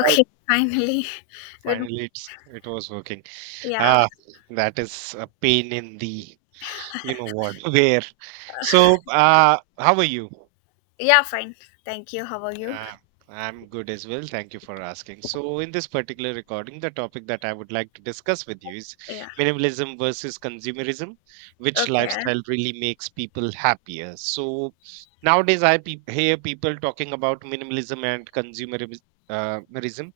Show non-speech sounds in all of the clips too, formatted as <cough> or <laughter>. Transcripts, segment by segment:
Oh, finally. <laughs> Good. finally, it was working. Yeah. Ah, that is a pain in the you know what <laughs> where. So, how are you? Yeah, fine. Thank you. How are you? Yeah, I'm good as well. Thank you for asking. So, in this particular recording, the topic that I would like to discuss with you is Yeah. minimalism versus consumerism, which Okay. lifestyle really makes people happier. So, nowadays I hear people talking about minimalism and consumerism. Merism.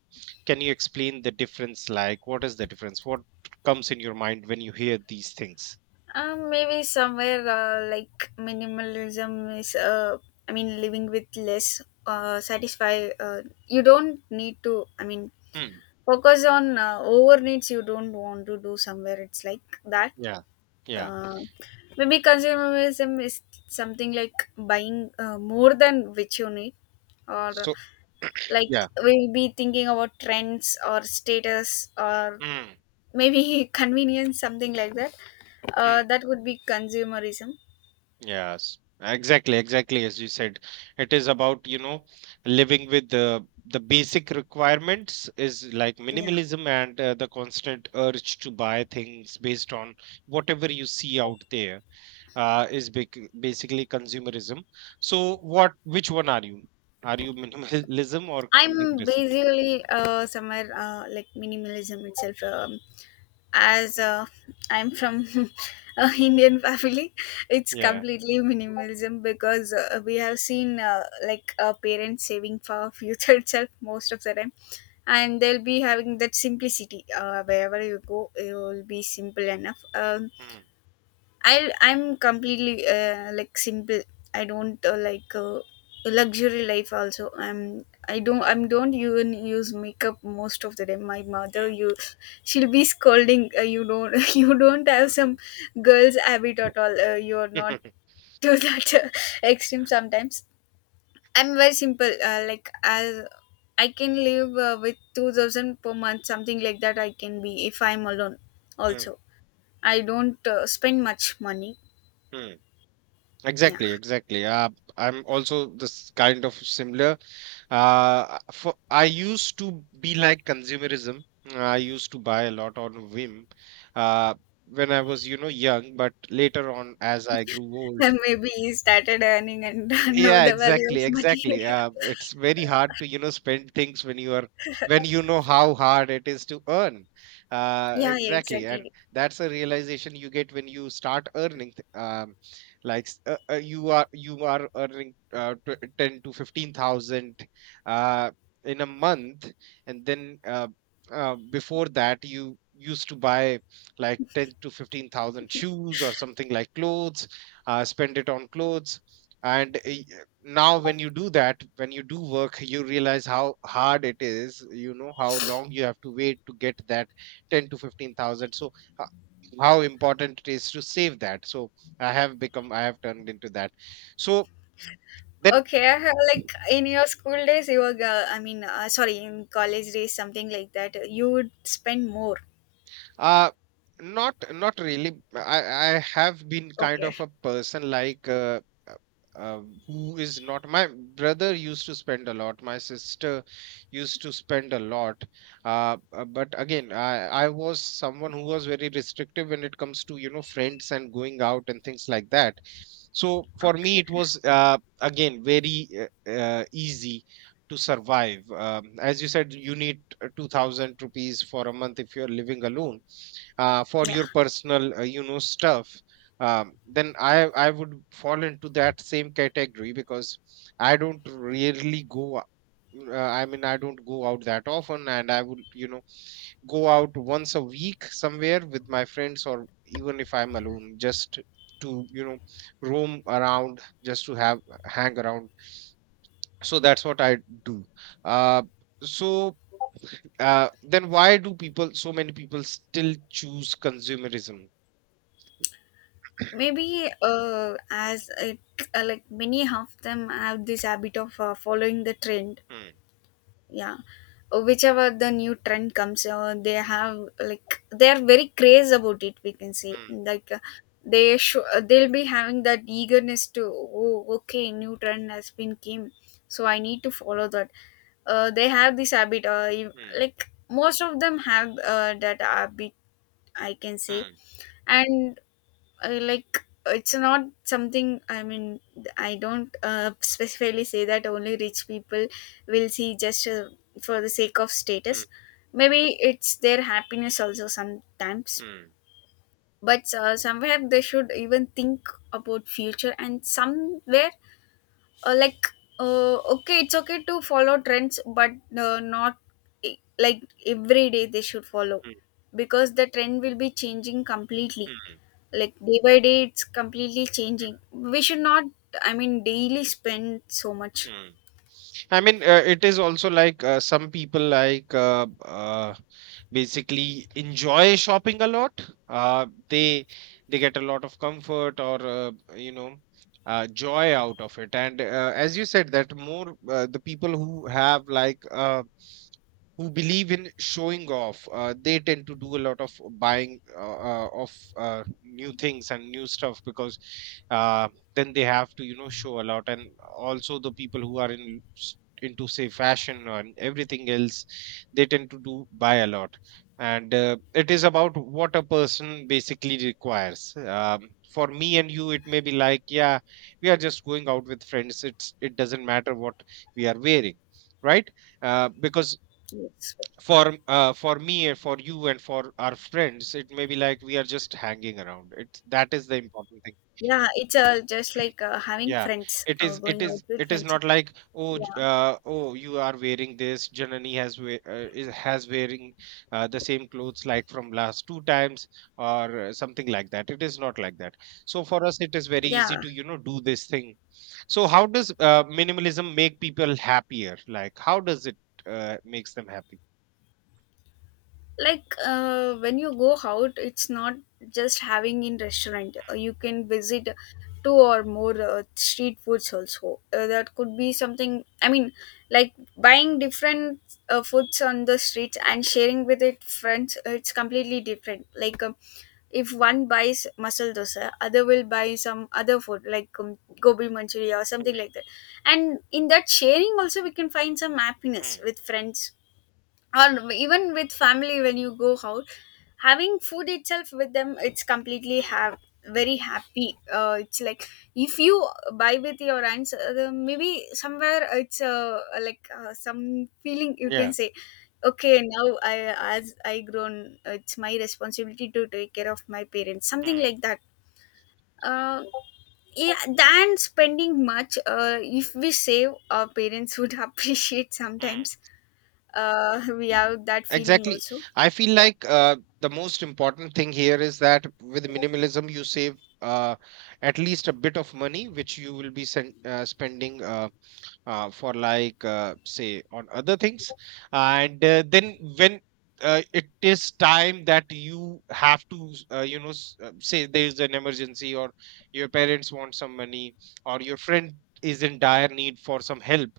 Can you explain the difference? Like, what is the difference? What comes in your mind when you hear these things? Maybe somewhere like minimalism is I mean, living with less satisfy. You don't need to. I mean, Hmm. focus on over needs. You don't want to do somewhere. It's like that. Yeah, yeah. Uh, Maybe consumerism is something like buying more than which you need, or So, like yeah. we'll be thinking about trends or status or maybe <laughs> convenience something like that Mm. that would be consumerism. Yes, exactly, exactly. As you said, it is about, living with the basic requirements is like Yeah, minimalism, and the constant urge to buy things based on whatever you see out there is bec basically consumerism. So which one are you? Are you minimalism or I'm consumerism? basically somewhere like minimalism itself. As Mm. I'm from <laughs> a Indian family, it's Yeah. completely minimalism because we have seen like parents saving for future <laughs> itself most of the time, and they'll be having that simplicity. Wherever you go, it will be simple enough. Mm, I'm completely like simple. I don't like luxury life. Also, I don't even use makeup most of the time. My mother, you, she'll be scolding. You don't <laughs> you don't have some mm, girls habit at all. You are not mm. <laughs> <laughs> to that extreme sometimes. I'm very simple. Like as I can live with 2,000 per month, something like that. I can be if I'm alone. Mm, Also, I don't spend much money. mm. Yeah. Exactly, exactly. I'm also this kind of similar. For I used to be like consumerism. I used to buy a lot on whim, uh, when I was, young. But later on, as I grew <laughs> old, And maybe he started earning and <laughs> know yeah, the value of exactly, money. exactly. It's <laughs> very hard to, spend things when you know how hard it is to earn. Yeah, yeah, Exactly, and exactly. that's a realization you get when you start earning. Like you are earning ten to fifteen thousand uh, in a month, and then before that you used to buy like ten to fifteen thousand shoes or something like clothes, spend it on clothes. And now when you do that when you do work, you realize how hard it is, how long you have to wait to get that 10 to 15,000. So, h- how important it is to save that. So I have turned into that. So then Okay, I have, like in your school days, you were, I mean, sorry, in college days, something like that, you would spend more. Uh, not not really. I have been kind Okay, of a person like uh, who is not. My brother used to spend a lot. My sister used to spend a lot. But again, I was someone who was very restrictive when it comes to friends and going out and things like that. So for okay, me, it was again very easy to survive. As you said, you need 2,000 rupees for a month if you're living alone, for yeah. your personal stuff. Then I would fall into that same category because I don't really go I mean, I don't go out that often, and I would, go out once a week somewhere with my friends, or even if I'm alone just to roam around, just to have hang around. So that's what I do. uh, so, then why do people so many people still choose consumerism? Maybe like many of them have this habit of following the trend. Hmm. Yeah. Whichever the new trend comes they have, like they are very crazed about it, we can say Mm, like they'll be having that eagerness to, oh okay, new trend has been came, so I need to follow that. They have this habit, mm, like most of them have that habit, I can say. mm, And I, like, it's not something, I mean, I don't specifically say that only rich people will see just for the sake of mm, status. Maybe it's their happiness also sometimes. mm, But somewhere they should even think about future, and somewhere like okay, it's okay to follow trends, but not like every day they should follow, mm, because the trend will be changing completely, mm, like day by day it's completely mm, changing. We should not, I mean, daily spend so much. mm. I mean, it is also like some people like basically enjoy shopping a lot. Uh, they they get a lot of comfort or joy out of it. And as you said, that more the people who have like who believe in showing off they tend to do a lot of buying of new things and new stuff, because uh, then they have to, show a lot. And also, the people who are in into, say, fashion and everything else, they tend to do buy a lot. And it is about what a person basically requires. For me and you, it may be like, yeah, we are just going out with friends. It doesn't matter what we are wearing, right? Because Yes. For me and for you and for our friends, it may be like we are just hanging around, it that is the important thing. Yeah, it's just like having Yeah, friends, it is it going out is with it is friends. not like, oh, Yeah, oh, you are wearing this, Janani has is has wearing the same clothes like from last two times, or something like that. It is not like that. So for us it is very easy yeah, to, do this thing. So how does minimalism make people happier? Like, how does it makes them happy? like when you go out, it's not just having in restaurant. You can visit two or more street foods also, that could be something, I mean, like buying different foods on the streets and sharing with it friends. It's completely different. Like if one buys masala dosa, other will buy some other food, like gobi manchuri or Mm, something like that, and in that sharing also we can find some happiness mm, with friends, or even with family when you go out, having food itself with them. It's completely mm. have very happy. It's like if you buy with your aunts, maybe somewhere it's like some feeling, you can Yeah. say, okay, now I, as I grown, it's my responsibility to take care of my parents, something Hmm. like that. uh, yeah, than spending much, if we save, our parents would <laughs> appreciate Mm. sometimes. We have that feeling Exactly. also. I feel like the most important thing here is that with minimalism, you save at least a bit of money, which you will be spending for, like, say, on other things. And then when it is time that you have to say there is an emergency, or your parents want some money, or your friend is in dire need for some help,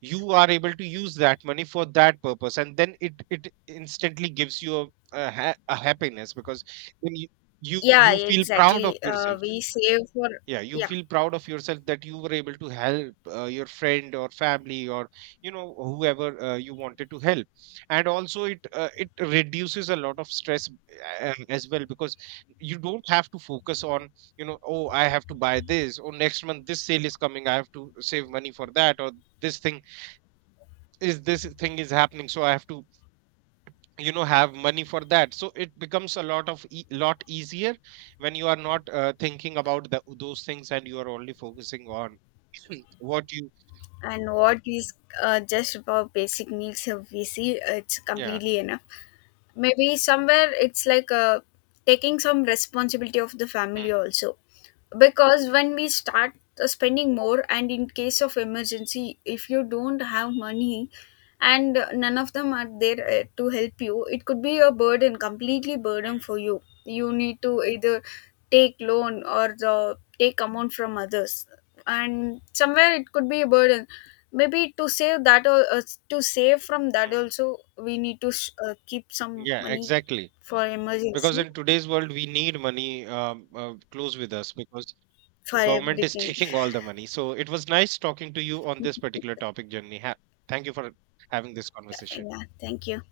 you are able to use that money for that purpose. And then it instantly gives you a happiness, because then you, you Yeah, you feel proud of exactly. Yourself. We save for, Yeah, you yeah, feel proud of yourself, that you were able to help your friend or family, or whoever you wanted to help. And also it reduces a lot of stress as well, because you don't have to focus on, oh, I have to buy this, or next month this sale is coming, I have to save money for that, or this thing this thing is happening, so I have to, have money for that. So it becomes a lot of lot easier, when you are not thinking about those things, and you are only focusing on what you. and what is just about basic needs we see, it's Yeah. completely enough. Maybe somewhere it's like taking some responsibility of the Mm, family mm, also, because when we start spending more, and in case of emergency, if you don't have money and none of them are there to help you, it could be a burden, completely burden for you. You need to either take loan or the take amount from others, and somewhere it could be a burden. Maybe to save that, to save from that mm. also, we need to keep some Yeah, money exactly, for because emergency, in today's world we need money close with us, because for the government is <laughs> everything. taking all the money. So it was nice talking to you on this particular topic, Journey, thank you for having this conversation. Yeah, thank you.